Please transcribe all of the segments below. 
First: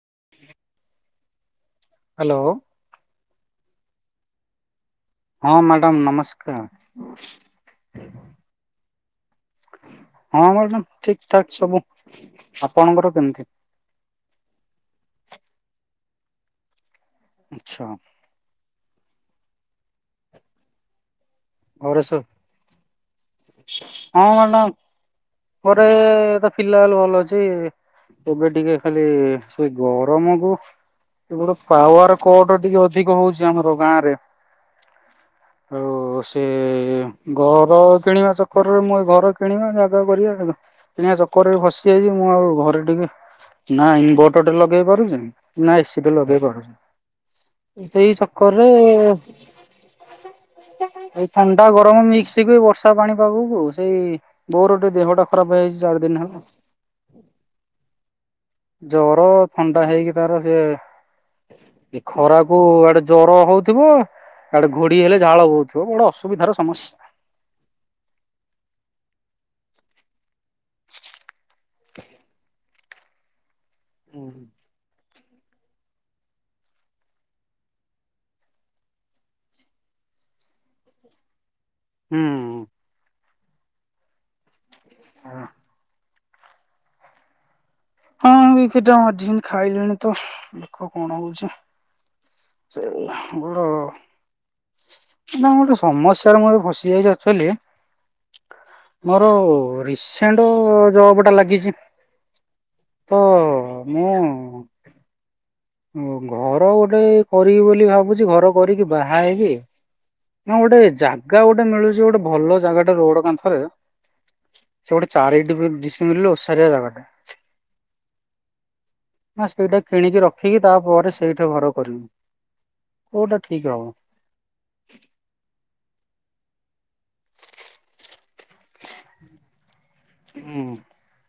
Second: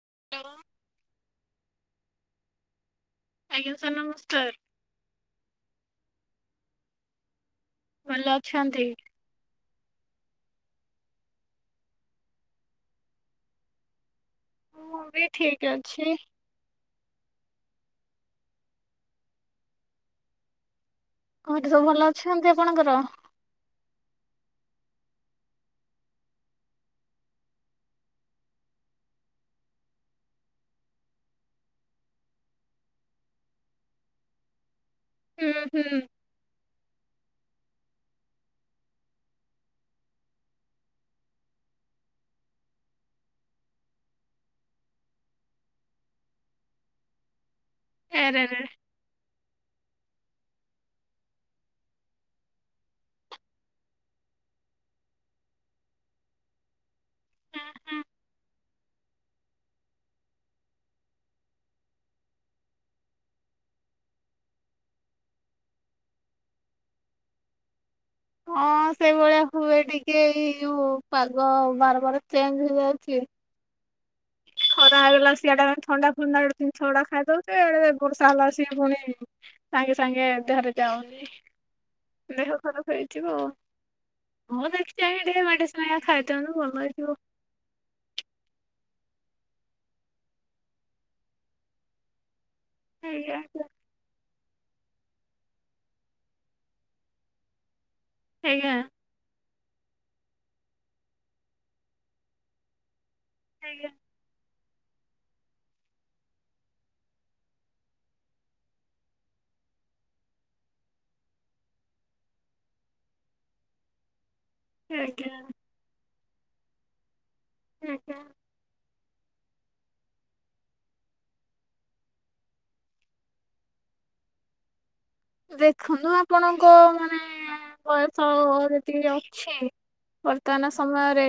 [unintelligible] Hello. ଆଜ୍ଞା sir ନମସ୍କାର। ହଁ ମ୍ୟାଡ଼ାମ ନମସ୍କାର। ଭଲ ଅଛନ୍ତି? ହଁ ମ୍ୟାଡ଼ାମ ଠିକ ଠାକ ସବୁ ଆପଣଙ୍କର କେମିତି ମୁଁ ବି ଠିକ ଅଛି। ଆଚ୍ଛା। ଘଅଠି ସବୁ ଭଲ ଅଛନ୍ତି ଆପଣଙ୍କର? ହଁ ମ୍ୟାଡ଼ାମ ଘରେ ପିଲା ବୋଲି ଭଲ ଅଛି ଏବେ ଟିକେ ଖାଲି ସେଇ ଗରମ କୁ ଏପଟେ ପାୱାର କଟ ଟିକେ ଅଧିକ ହୋଉଛି ଆମର ଗାଁ ରେ। ହୁଁ ହୁଁ [unintelligible] ଏ ଘର କିଣିବା ଚକରରେ ମୁଁ ଏଇ ଘର କିଣିବା ଜାଗା କରିବା କିଣିବା ଚକର ରେ ଫାସୀ ଯାଇଚି ଘରେ ଟିକେ ନ ଇଂଭୋଟର ଟେ ଲଗେଇପାରୁଛି ନ ଏସି ଟେ ଲଗେଇପାରୁଚି ସେଇ ଆରେ ଆରେ ଚକରରେ [inaudible] ଥଣ୍ଡା ଗରମ ମିସିକି ବର୍ଷା ପାଣି ପାଗକୁ ସେଇ ବୋଉର ଟିକେ ଦେହଟା ଖରାପ୍ ହେଇଯାଇଛି ଚାରିଦିନି ହବ। ହୁଁ ହୁଁ। ଜର ଥଣ୍ଡା ହେଇକି ତାର ସେ ଖରାକୁ ଆଡେ ଜର ହଉଥିବ ଆଡେ ଘୋଡି ହେଲେ ଝାଳ ବୋହୁଥିବ ବଡ ଅସୁବିଧା। ସୁବିଧାର ସମସ୍ୟା। ହଁ ସେଇଭଳିଆ ହୁଏ ଟିକେ ଏଇ ଯୋଉ ପାଗ ବାର। ପରେ ଚେଞ୍ଚ୍ ହେଇଯାଉଛି। ହୁଁ ନା ଲୋ ସିଆଡେଥଣ୍ଡା ଫଣ୍ଡା ଖାଇଦେଉଚେ ଆଡେ ବର୍ଷା ହେଲାବେଳକୁ ପୁଣି ସାଙ୍ଗେ ସାଙ୍ଗେ ଦେହରେ ଯାଉନି ଦେହ ଖରାପ୍ ହେଇଥିବ ଆଉ ମୁଁ ଦେଖ। ଚାହିଁ ଦିଏ ମେଡ଼ିସିନ ହେକା ଖାଇ ତେଣୁ ଭଲ ହେଇଯିବ। ହଁ ଏ ସେଟା ମେଡ଼ିସିନ ଖାଇଲେଣି ତ ଦେଖ କଣ ହଉଛି। ସେ ଆଜ୍ଞା ଆ। ନା ଗୋଟେ ସମସ୍ୟାରେ ମୁଏବେ ଫସି ଯାଇଛି ଆକଚୁଆଲି ଆଜ୍ଞା ମୋର। ରିସେଣ୍ଟ ଜବ ଟା ଲାଗିଛି। ତ ଆଜ୍ଞା ମୁଁ। ଘର ଗୋଟେ କରିବି ବୋଲି ଭାବୁଛି ଘର କରିକି ବାହା ହେଇବି ନା ଗୋଟେ ଜାଗା ଗୋଟେ ମିଳୁଛି ଗୋଟେ ଭଲ ଜାଗାଟେ ରୋଡ କାନ୍ଥରେ। ସେ ଗୋଟେ ଆଜ୍ଞା ଚାରିଡି। ଫୁଲ ଓସାରିଆ ଜାଗାଟେ। ଆଜ୍ଞା। ହ ସେ ସେଇଟା କିଣିକି ରଖ। ଠିକ ତାପରେ ସେଇଠା ଘର କରିବୁ କୋଉଟା ଠିକ ହବ। ଦେଖନ୍ତୁ ଆପଣଙ୍କ। ମାନେ ବୟସ। ତିି ଅଛି। ବର୍ତ୍ତମାନ ହୁଁ। ସମୟରେ।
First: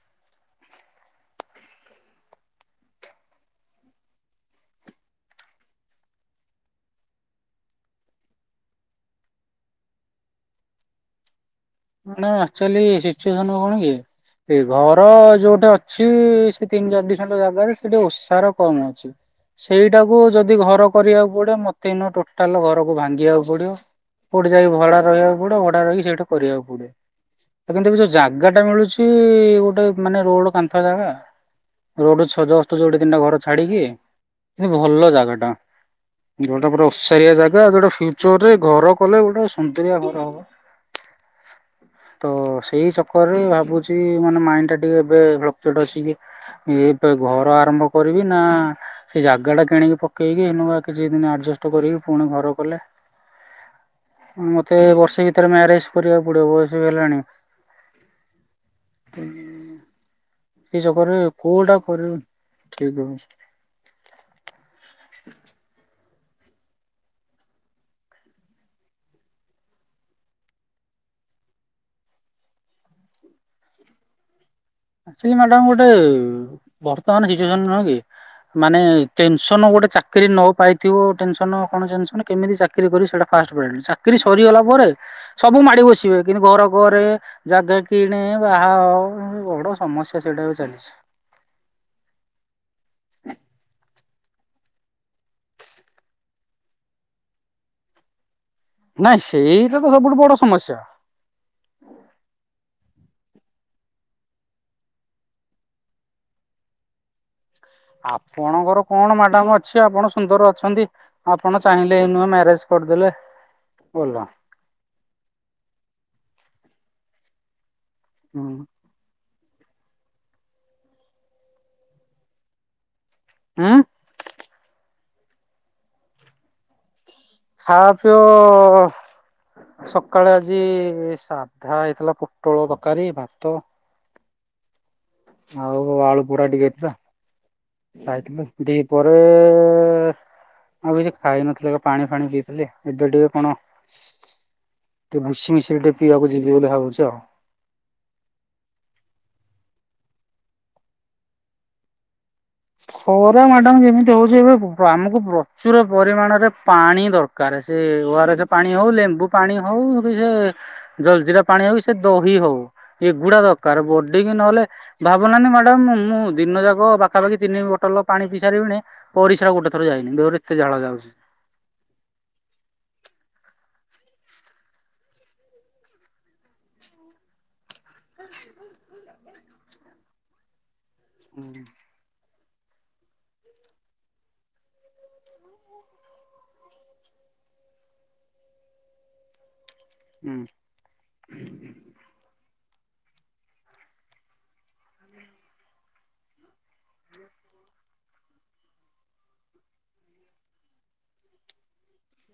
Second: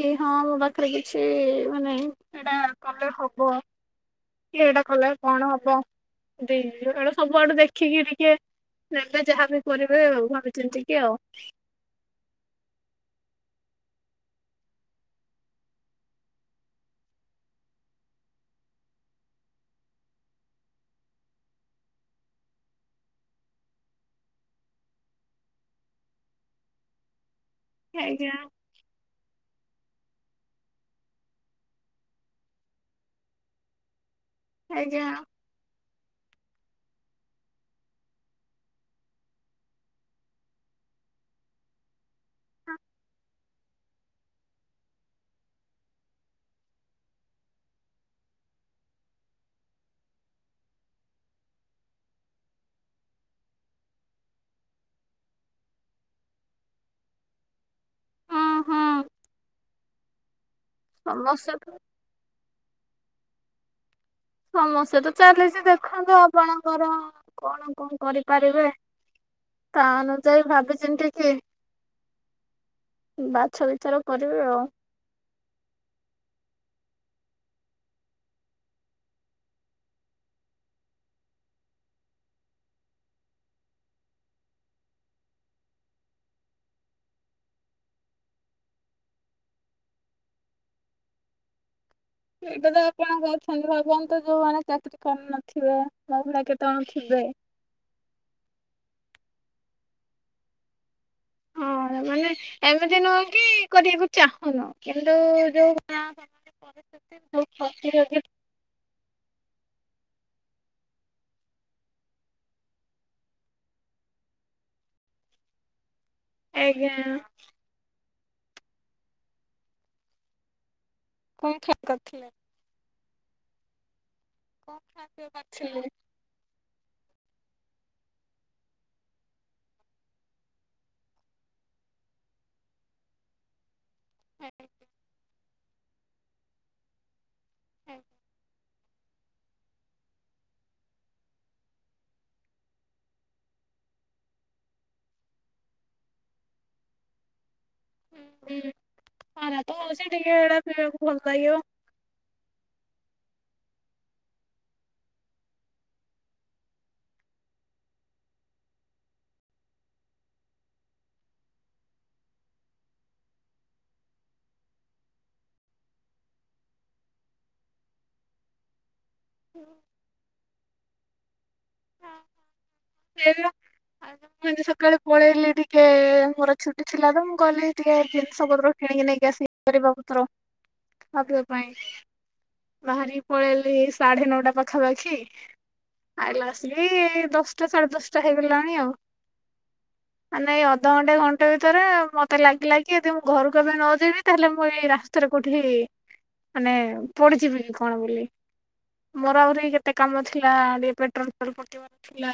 କି ହଁ ମୋ ପାଖରେ କିଛି ମାନେ ଏଇଟା କଲେ ହବ କି ଏଇଟା କଲେ କଣ ହବ ଏଇଟା ସବୁଆଡେ ଦେଖିକି। ଟେ ଏବେ ଯାହାବି କରିବେ ଭାବି ଚିନ୍ତିକି ଆଉ। ନା ଆକ୍ଚୁଆଲି ସିଚୁଏସନ କଣ କି ଘର ଯୋଉଟେ ଅଛି ସେ ତିନି ଚାରି ଦିଶଟ ଜାଗାରେ ସେଠି ଓଷାର କମ ଅଛି ସେଇଟାକୁ ଯଦି ଘର କରିବାକୁ ପଡିବ ମତେ ଟୋଟାଲ ଘରକୁ ଭାଙ୍ଗିବାକୁ ପଡିବ କୋଉଠେ ଯାଇକ ଭଡା ରହିବାକୁ ପଡିବ ଭଡା ରହିକି ସେଇଟା କରିବାକୁ ପଡିବ। ଫଡ଼। [inaudible] କିନ୍ତୁ ଯୋଉ ଆଜ୍ଞା ଜାଗା ଟା ମିଳୁଚଛି ଗୋଟେ। ଗୋଟେ ମାନେ ରୋଡ କାନ୍ଥ ଜାଗା ରୋଡଛଜଷ୍ଟ ତିନିଟା ଘର ଛାଡିକି। କି ଆଜ୍ଞା ଭଲ ଜାଗା ଟା। ଯୋଉଟା ପୁରାଓସାରିଆ ଜାଗା ଯଉଟା ଫିଉଚରରେ ଘର କଲେ ଗୋଟେ ସୁନ୍ଦରିଆ ଘର ହବ। ତ ସେଇ ଚକରରେ ଭ। ମାନେ ମାଇଣ୍ଡ ଟା ଟିକେ ଏ ବେ ଘର ଆରମ୍ଭ କରିବି ନା ସେ ଜାଗା ଟା କିଣିକି ପକେଇକି କିଛି ଦିନ ଆଡଷ୍ଟ କରିକି ପୁଣି ଘର କଲେ ମତେ ବର୍ଷେ ଭିତରେ ମ୍ୟାରେଜ କରିବାକୁ। ବୁଢେ ବୟସ ହେଲେଣି। ହଁ ହଁ କିସ କରିବ ସମସ୍ୟା କୋଉଟା ତ କରିବ। ଠିକ ଅଛି। ସମସ୍ୟା ତ ଚାଲିଛି ଦେଖନ୍ତୁ ଆପଣଙ୍କର କଣ କଣ କରିପାରିବେ ତା ଅନୁଯାୟୀ ଭାବିଛନ୍ତି କି ବାଛ ବିଛର କରିବେ ଆଉ। ଏକ ଚୁଳି ମ୍ୟାଡ ଗୋଟେ ବର୍ତ୍ତମାନ ସିଚୁଏସନ ନୁହେଁ କି ମାନେ ଟେନସନ ଗୋଟେ ଚାକିର ନ ପାଇଥିବ ଟେନସନ କଣ ଟେନସନ କେମିତି ଚାକିରରି କରି ସେଟା ଫାଷ୍ଟ ଚାକିରି ସରିଗଲା ପରେ ସବୁ ମାଡି ବସିବେ କିନ୍ତୁ ଘର ଘରେ ଜାଗା କିଣେ ବାହା ହୋ ବଡ ସମସ୍ୟା ସେଇଟାକୁ ଚାଲିଛି। ଏଇଟା ତ କଣ କରଛନ୍ତି ଭାବ। ତ ଯୋଉମାନୋନ ଚାକିରୀ କରି ନଥିବେ ମ ଭଳା କେତେ କଣ ଥିବେ। ନାଇଁ ସେଇଟା ତ ସବୁଠୁ ବଡ ସମସ୍ୟା। କେମିତି ନୁହେଁ କି କରିବାକୁ ଚାହୁଁନୁ କିନ୍ତୁ ଯୋଉ ନ ଆପଣଙ୍କର କଣ ମ୍ୟାଡାମ୍ ଅଛି ଆପଣ ସୁନ୍ଦର ଅ ଅଛନ୍ତି ଆପଣ ଚାହିଁଲେ ନୁହେଁ ମ୍ୟାରେଜ କରିଦେଲେ ଗଲା। ଆଜ୍ଞା। ହୁଁ। କଣ ଖି [unintelligible] କରିଥିଲେ? ଉଁ? କଣ ଖାଆ ପିଆ କରିଥିଲେ? ଖାଆ ପିଅ ସକାଳେ ଆଜି ସାଧା ହେଇଥିଲା ପୋଟଳ ତରକାରୀ ଭାତ। ଆଜ୍ଞା। ଆଉ ଆଳୁ ପୋଡ଼ା ଟିକେ ହେଇଥିଲା। ଖାଇଥିଲ କି? ଦି ପରେ-ରେ-ରେ ମୁ କିଛି ଖାଇନଥିଲେ। ପାଣି ଫାଣି ପିଇଥିଲେ। ଏବେ ଟିକେ କଣ ଟିକେ ଭୁସି ମିସେଇ ଟିକେ ପିଇବାକୁ ଯିବି ବୋଲି ଭାବୁଛି ଆଉ। ହୁଁ [unintelligible] ଟିକେ ହେଡା ପିଇବାକୁ ଭଲ ଲାଗିବ। ଖରା ମ୍ୟାଡାମ ଯେମିତି ହଉଛି ଏବେ ଆମକୁ ପ୍ରଚୁର ପରିମାଣରେ ପାଣି ଦରକାର। ସେ ଓ ଆର ଏସ ପାଣି ହଉ ଲେମ୍ବୁ ପାଣି ହଉ କି ସେ ଜଲଜିିରା ପାଣି ହଉ ସେ ଦହି ହଉ ଏଗୁଡା ଦରକାର। ବଡିିକ ନହେଲେ ଭାବୁନାହାନ୍ତି ମ୍ୟାଡ଼ାମ ମୁଁ ଦିନ ଯାକ ବା ପାଖାପାଖି ତିନି ବୋଲ ପାଣି ପିଇଶାରିବିଣି। ପରିଶା ଗୋଟେ ଥର ଯାଇନି ଦେ କେତେ ଝାଳ ଯାଉଛି। ହେ ଆଉ ମୁଁ ଏ ସକାଳେ ପଳେଇଲି ଟିକେ ମୋର ଛୁଟି ଥିଲା ତ ମୁଁ ଗଲି ଟିକେ ଜିନିଷ ପତ୍ର କିଣିକି ନେଇକି ଆସି ପରିବା ପତ୍ର ଅଧିକ ପାଇଁ ବାହାରି ପଳେଇଲି ସାଢେ ନଅଟା ପାଖାପାଖି ଆଲା ଆସିଲି ଦଶଟା। ଦଶଟା ସାଢେ ଦଶଟା ହେଇଗଲାଣି ଆଉ। ହୁଁ ନାଇଁ ଅଧଘଣ୍ଟେ ଘଣ୍ଟେ ଭିତରେ ମତେ ଲାଗି ଲାଗି ଯଦି ମୁଁ ଘରକୁ ଏବେ ନ ଯେଇବି ତାହେଲେ ମୁଁ ଏଇ ରାସ୍ତାରେ କୋଉଠି ମାନେ ପଡିଯିବି କଣ ବୋଲି ମୋର ଆହୁରି କେତେ କାମ ଥିଲା ଟିକେ ପେଟ୍ରୋଲ ଫେଟ୍ରୋଲ ପକେଇବାର ଥିଲା।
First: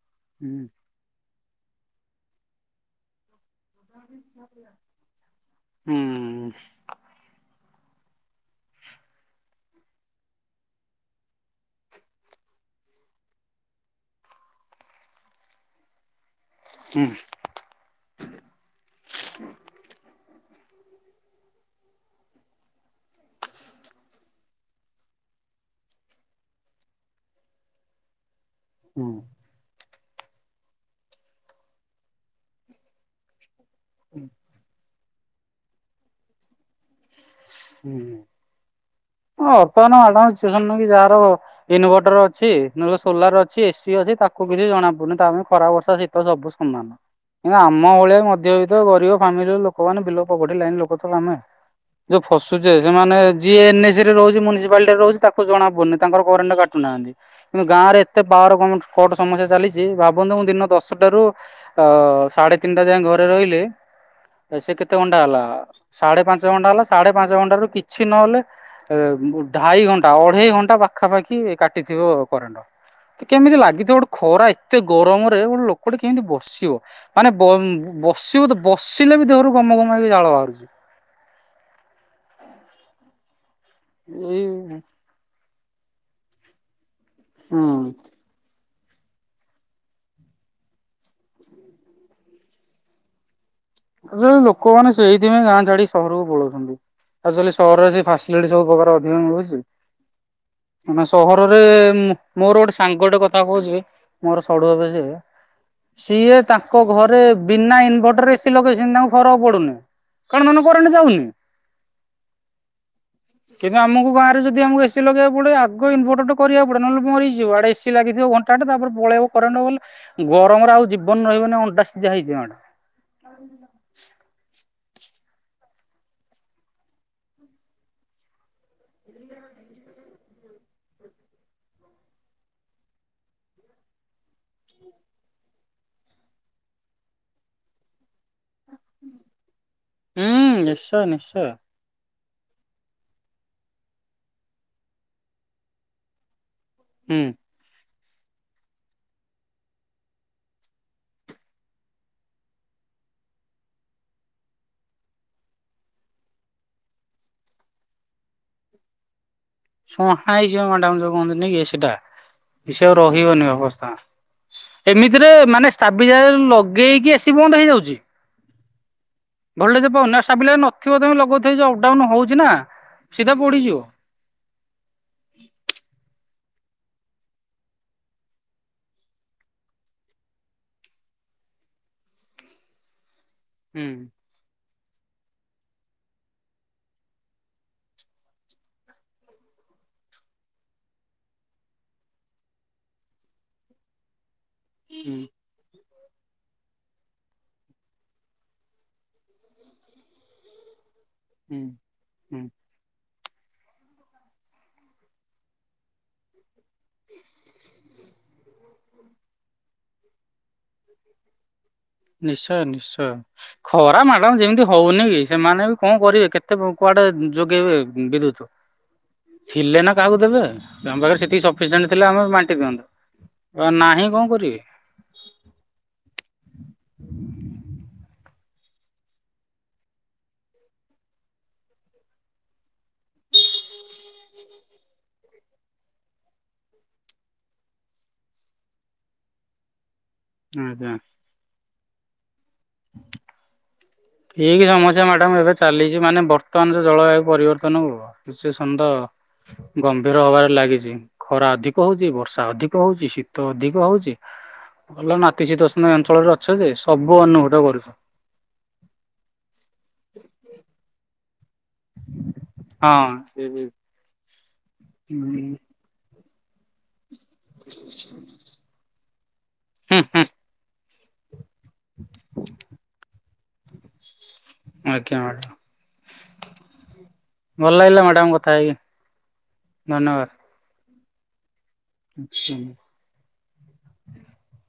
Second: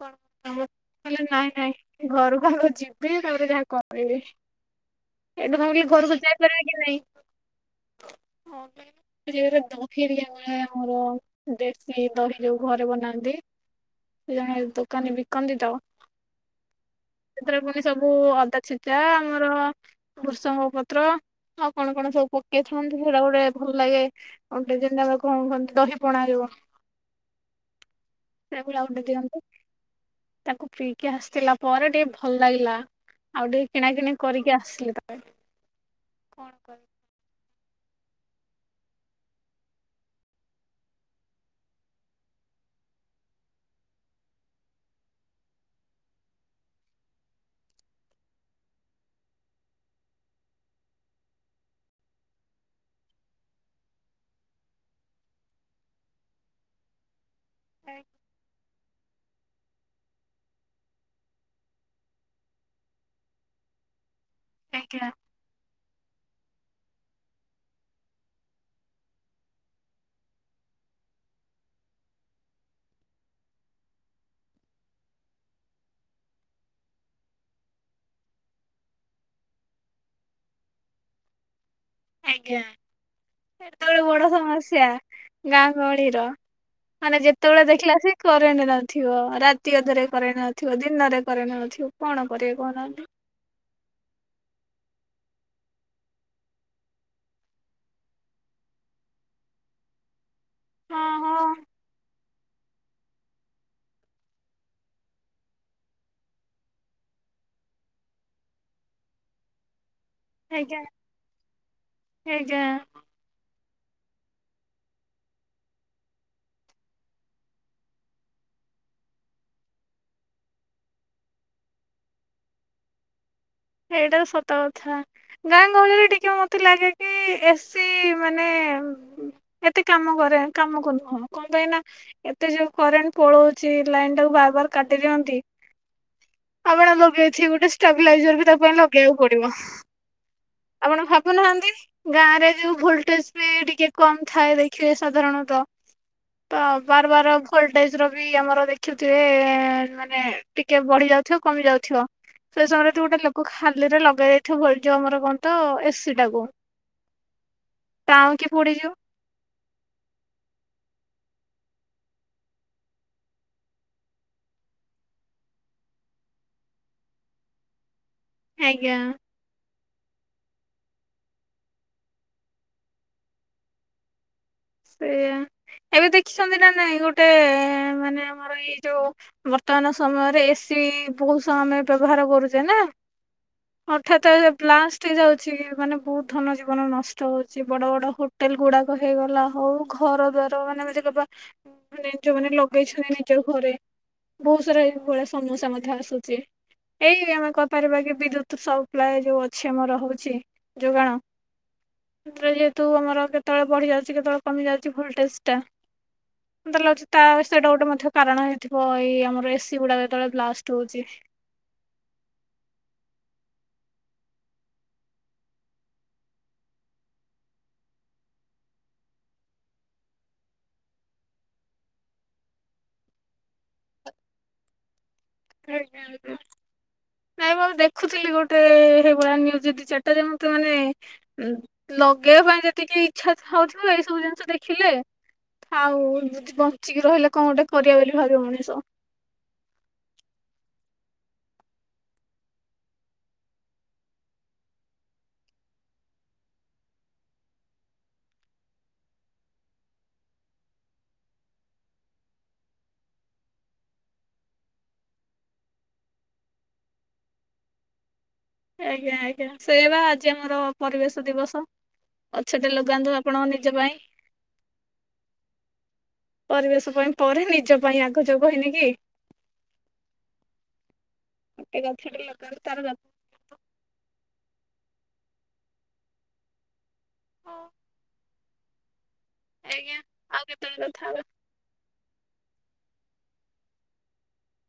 କଣ [inaudible] ହୁଁ ନାଇଁ। ନାଇଁ ଘରକୁ ଆଗ ଯିବି ତାପରେ ଯାହା କଣ କହିବି ଏଠୁ ଥାଉକି କି ଘରକୁ ହୁଁ ଯାଇପାରିବା କି ନାଇଁ? [unintelligible] ଦହି ଟିକେ ବନାଏ ଆମର ଦେଶୀ ଦହି ଯୋଉ ଘରେ ବନାନ୍ତି। ଜଣ ଦୋକାନରେ ବିକନ୍ତି ତ। ହୁଁ ସେଥିର ଫୁଣି ସବୁ ଅଦା ଛେଚା ଆମର ବୃଷଙ୍ଗ ପତ୍ର ଆଉ କଣ କଣ ସବୁ ପକେଇଥାନ୍ତି। ସେଇଟା ଗୋଟେ ଭଲ ଲାଗେ ଗଟେ ଯେମ କଣ କୁହନ୍ତି ଦହି ପଣା ଯିବ ସେଭଳିଆ ଆଉ ଗୋଟେ ହୁଁ ଦିଅନ୍ତି। ତାକୁ ପିଇକି ଆସିଥିଲା ପରେ ଟିକେ ଭଲ ଲାଗିଲା। ଆଉ ଟିକେ କିଣାକିଣି କରିକି ଆସିଲେ ତା କଣ କର? ହୁଁ ବର୍ତ୍ତମାନ ମ୍ୟାଡ଼ାମ କି ଯାହାର ଇନଭର୍ଟର ଅଛି ନେ ସୋଲାର ଅଛି ଏସିି ଅଛି ତାକୁ କିଛି ଜଣା ପଡ଼ୁନି ତା ପାଇଁ ଖରା ବର୍ଷା ଶୀତ ସବୁ ସମାନ। କିନ୍ତୁ ଆମ ଭଳିଆ ମଧ୍ୟ ବି ଗରିବ ଫାମିଲି ଲୋକମାନେ ବିଲ ପକିଲେଣିି ଲୋକ ତ ଆମେ ଫସୁଛେ ସେମାନେ ଯିଏ ଏନ୍ ଏସ ରେ ରହୁଛି ମୁନିସିପାଲିଟିରେ ରହୁଛି ତାକୁ ଜଣା ପଡୁନି ତାଙ୍କର କରେଣ୍ଟ କାଟୁନାହାନ୍ତି। କିନ୍ତୁ ଗାଁରେ ଏତେ ପାୱାର କ କଟ ସମସ୍ୟା ଚାଲିଛି ଭାବନ୍ତୁ ମୁଁ ଦିନ ଦଶଟାରୁ ସାଢେ ତିନିଟା ଯାଏ ଘରେ ରହିଲି ଏ ସେ କେତେ ଆଜ୍ଞା ଘଣ୍ଟା ହେଲା ସାଢେ ପାଞ୍ଚ ଯେତେ ଘଣ୍ଟା ହେଲା ସେ ସାଢେ ପାଞ୍ଚ ଘଣ୍ଟା ରୁ କିଛି ନହେଲେ ଉ ଢାଇ ଘଣ୍ଟା ଅଢେଇ ଘଣ୍ଟା ପାଖାପାଖି କାଟିଥିବ କରେଣ୍ଟ। କେମିତି ଲାଗିଥିବ ଗୋଟେ ଖରା ଏତେ ଗରମରେ ଗୋଟେ ଲୋକଟେ କେମିତି ବସିବ। ମାନେ ବସିବ ତ ବସିଲେ ବି ଦେହରୁ ଗମଘମ ହେଇକି ଜାଳ ବାହାରୁଛି। ଆଜ୍ଞା। ସେତେବେଳେ ବଡ ଏଇ ସମସ୍ୟା। ଗାଁ ଗହଳିର ମାନେ ଯେତେବେଳେ ଦେଖିଲା ଆସିକି କରେଣ୍ଟ ନ ଥିବ, ରାତି ଅଧରେ କରେଣ୍ଟ ନଥିବ ଦିନରେ କରେଣ୍ଟ ନଥିବ କଣ କରିବେ କହୁନାହାନ୍ତି। ଆଜିକଲି ଲୋକମାନେ ସେଇଥିପାଇଁ ଗାଁ ଛାଡିିକ ସହରକୁ ପଳଉଛନ୍ତି। ଆକ୍ଚୁଲି ସହରରେ ସେ ଫାସିଲିଟି ସବୁ ପ୍ରକାର ଅଧିକ ମିଳୁଛି। ହଁ ମାନେ ହଁ ସହରରେ ମୋର ଗୋଟେ ସାଙ୍ଗଟେ କଥା କହୁଛି ମୋର ସଢୁ ହେବେ ସିଏ। ସିଏ ତାଙ୍କ ଘରେ ବିନା ଇନ୍ଭେଟର ରେ ସେ ଲଗେଇଛନ୍ତି ତାଙ୍କୁ ଫରକ ପଡୁନି। ମାନ ହେଇଯା କରେଣ୍ଟ ଯାଉନି ହେଇଯ କିନ୍ତୁ ଆମକୁ ଗାଁରେ ଯଦି ଆମକୁ ଏସି ଲଗେଇବାକୁ ପଡିବ ଆଗ ଇନଭର୍ଟର ଟା କରିବାକୁ ପଡ଼ିବ। ନହେଲେ ମରିଯିବ ଆଡେ ଏସି ଲାଗିଥିବ ଘଣ୍ଟାଟେ ତାପରେ ପଳେଇବ କରେଣ୍ଟ ବଲେ ଗରମରେ ଆଉ ଜୀବନ ରହିବନି ଅଣ୍ଡା ସିଝା ହେଇଯିବ। ମ୍ୟାଡ଼ାମ। ଏଇଟା ସତ କ କଥା ଗାଁ ଗହଳିରେ ଟିକେ ମୋତେ ଲାଗେ କି ଏସି ମାନେ ଏତେ କାମ କରେ କାମ କରନି ହଁ କଣ ପାଇଁ ନା ଏତେ ଯୋଉ କରେଣ୍ଟ ପଳଉଛି ଲାଇନ ଟାକୁ ବାର ବାର କାଟି ଦିଅନ୍ତି। ଆପଣ ଲଗେଇଛି ଗୋଟେ ଷ୍ଟାବିଲାଇଜର ବି ତାକୁ ପାଇଁ ଲଗେଇବାକୁ ପଡିବ ହୁଁ ନିଶ୍ଚୟ ଆପଣ ନିଶ୍ଚୟ ଭାବୁନାହାନ୍ତି। ଗାଁରେ ଯୋଉ ଭୋଲଟେଜ ବି ଟିକେ କମ୍ ଥାଏ ଦେଖିବେ ସାଧାରଣତଃ। ତ ବାର ହୁଁ। ବାର ଭୋଲଟେଜ ର ବି ଆମର ଦେଖୁଥିବେ ମାନେ ଟିକେ ବଢି ଯାଉଥିବ କମି ଯାଉଥିବ। ସେ ସମୟରେ ଯଦି ଗୋଟେ ଲୋ କ ଖାଲିରେ ଲଗେଇ ଦେଇଥିବ। ଏ ଯୋଉ ଆମର କଣ ତ ଏସି ଟା କୁ। ତାଉଁକି ପୋଡିଯିବ। ସୁହା ହେଇଯିବ ମ୍ୟାଡାମ ଯୋଉ କହନ୍ତିନ କି ସେଟା କି ସେ ଆଉ ରହିବନି ଅବସ୍ଥା। ଏମିତିରେ ମାନେ ଷ୍ଟାବିଲାଇଯାର ଲଗେଇକି ଏସି ବନ୍ଦ ହେଇଯାଉଛି। ଆଜ୍ଞା। ଭୋଲ୍ଟେଜ ପାଉନି ଷ୍ଟାବଳାଇଯାର ନଥିବ ତମେ ଲଗଉଥିବ। ଯୋଉ ଅପ୍ ଡାଉନ୍ ହଉଛି ନା ସିଧା ପୋଡିଯିବ। ସେଇୟା ଏବେ ଦେଖ ଛନ୍ତି ନା ନାଇଁ ଗୋଟେ ମାନେ ଆମର ଏଇ ଯୋଉ ବର୍ତ୍ତମାନ ସମୟରେ ଏସି ବହୁତ ଆମେ ବ୍ୟବହାର କରୁଛେ ନା। ହୁଁ ହଠାତ୍ ବ୍ଲାସ କ ଯାଉଛି ମାନେ ବହୁତ ଧନ ଜୀବନ ନଷ୍ଟ ହଉଛି। ବଡ ବଡ ହୋଟେଲ ଗୁଡାକ ହେଇଗଲା। ହଉ ଘର ଦ୍ୱାର ମାନେ ମ କବା ମାନେ ଯୋଉମାନେ ଲଗେଇଛନ୍ତି ନିଜ ଘରେ ବହୁତ ସାରା ହୁଁ। ଏଇଭଳିଆ ସମସ୍ୟା ମଧ୍ୟ ଆସେ। ଛି ଏଇ ଆମେ କହିପାରିବା କି ବିଦ୍ୟୁତ ସପ୍ଲାଏ ଯୋଉ ଅଛି ଆମର ହଉଛି ଯୋଗାଣ ହୁଁ ହୁଁ ଆମର ଯେହେତୁ ଆମର। କେତେବେଳେ ବଢଢିଯାଉଛି କେତେବେଳେ କମି ଯାଉଛି ଭୋଲଟେଜଟା ମତେ ଲାଗୁଛି ତା ସେଟା ଗୋଟେ ମଧ୍ୟ କାରଣ ହେଇଥିବ। ଏଇ ଆମର ଏସି ଗୁଡା ଯେତେବେଳେ ବ୍ଲାଷ୍ଟ ହଉଛି। ନିଶ୍ଚୟ ନିଶ୍ଚୟ ଖରା ମଡ଼ାମ ଯେମିତି ହଉନି କି ସେମାନେ ବି କଣ କରିବେ। କେତେ କୁଆଡେ ଯୋଗେଇବେ ବିଦ୍ୟୁତ ଥିଲେ ନା କାହାକୁ ଦେବେ। ତମ ପାଖରେ ସେତିକି ସଫିସିଣ୍ଟ ଥିଲେ ଆମେ ବାଣ୍ଟି ଦିଅନ୍ତୁ ଆ ନାହିଁ କଣ କରିବେ। [unintelligible] ନାଇଁ ଆଉ ମୁ ଦେଖୁଥିଲି ଗୋଟେ ଏଇଭଳିଆ ନିୟୁଜ୍ ଦି ଚାରିଟା। ଯେ ମତେ ମାନେ ଲଗେଇବା ପାଇଁ ଯେତିକି ଇଚ୍ଛା ଥା ହଉଥିବ। ଏଇ ସବୁ ଜିନିଷ ଦେଖିଲେ ଆଉ ବଞ୍ଚିକି ରହିଲେ କଣ ଗୋଟେ କରିବା ବୋଲି ଭାବିବ ମଣିଷ। ହୁଁ ହୁଁ। ଠିକ ସମସ୍ୟା ମ୍ୟାଡାମ ଏବେ ଚାଲିଛି। ମାନେ ବର୍ତ୍ତମାନ ଯଉ ଜଳବାୟୁ ପରିବର୍ତ୍ତନ କୁ ସିଚୁଏସନ୍ ତ ଗମ୍ଭୀର ହବାରେ ଲାଗିଛି। ଖରା ଅଧିକ ହଉଛି ବର୍ଷା ଅଧିକ ହଉଛି ଶୀତ ଅଧିକ ହଉଛି ଭଲ ନାତିଶୀତୋଷ୍ଣ ଅଞ୍ଚଳରେ ଅଛ ଯେ ସବୁ ଅନୁଭୂତ କରୁଛ। ଆଜ୍ଞା ଆଜ୍ଞା ସେଇବା ଆଜି ଆମର ପରିବେଶ ଦିବସ ଅଛଟେ ଲଗାନ୍ତୁ ହଁ। ଆପଣଙ୍କ ନିଜ ପାଇଁ। ହୁଁ। ପରିବେଶ ପାଇଁ ପରି ନିଜ ପାଇଁ ଆଗେ ଯୋଗ ହେଇନି କି? ହୁଁ ଏ ଗଛ ଟା ଲଗାନ୍ତୁ ତାର ଜତ୍ ଆଜ୍ଞା ମ୍ୟାଡାମ୍ ହଉ ଭଲ ଲାଗିଲା ମ୍ୟାଡାମ୍ କଥା ଆଜ୍ଞା। ଆଜ୍ଞା ଆଉ କେତେବେଳେ ତା ଥାବେ। [unintelligible]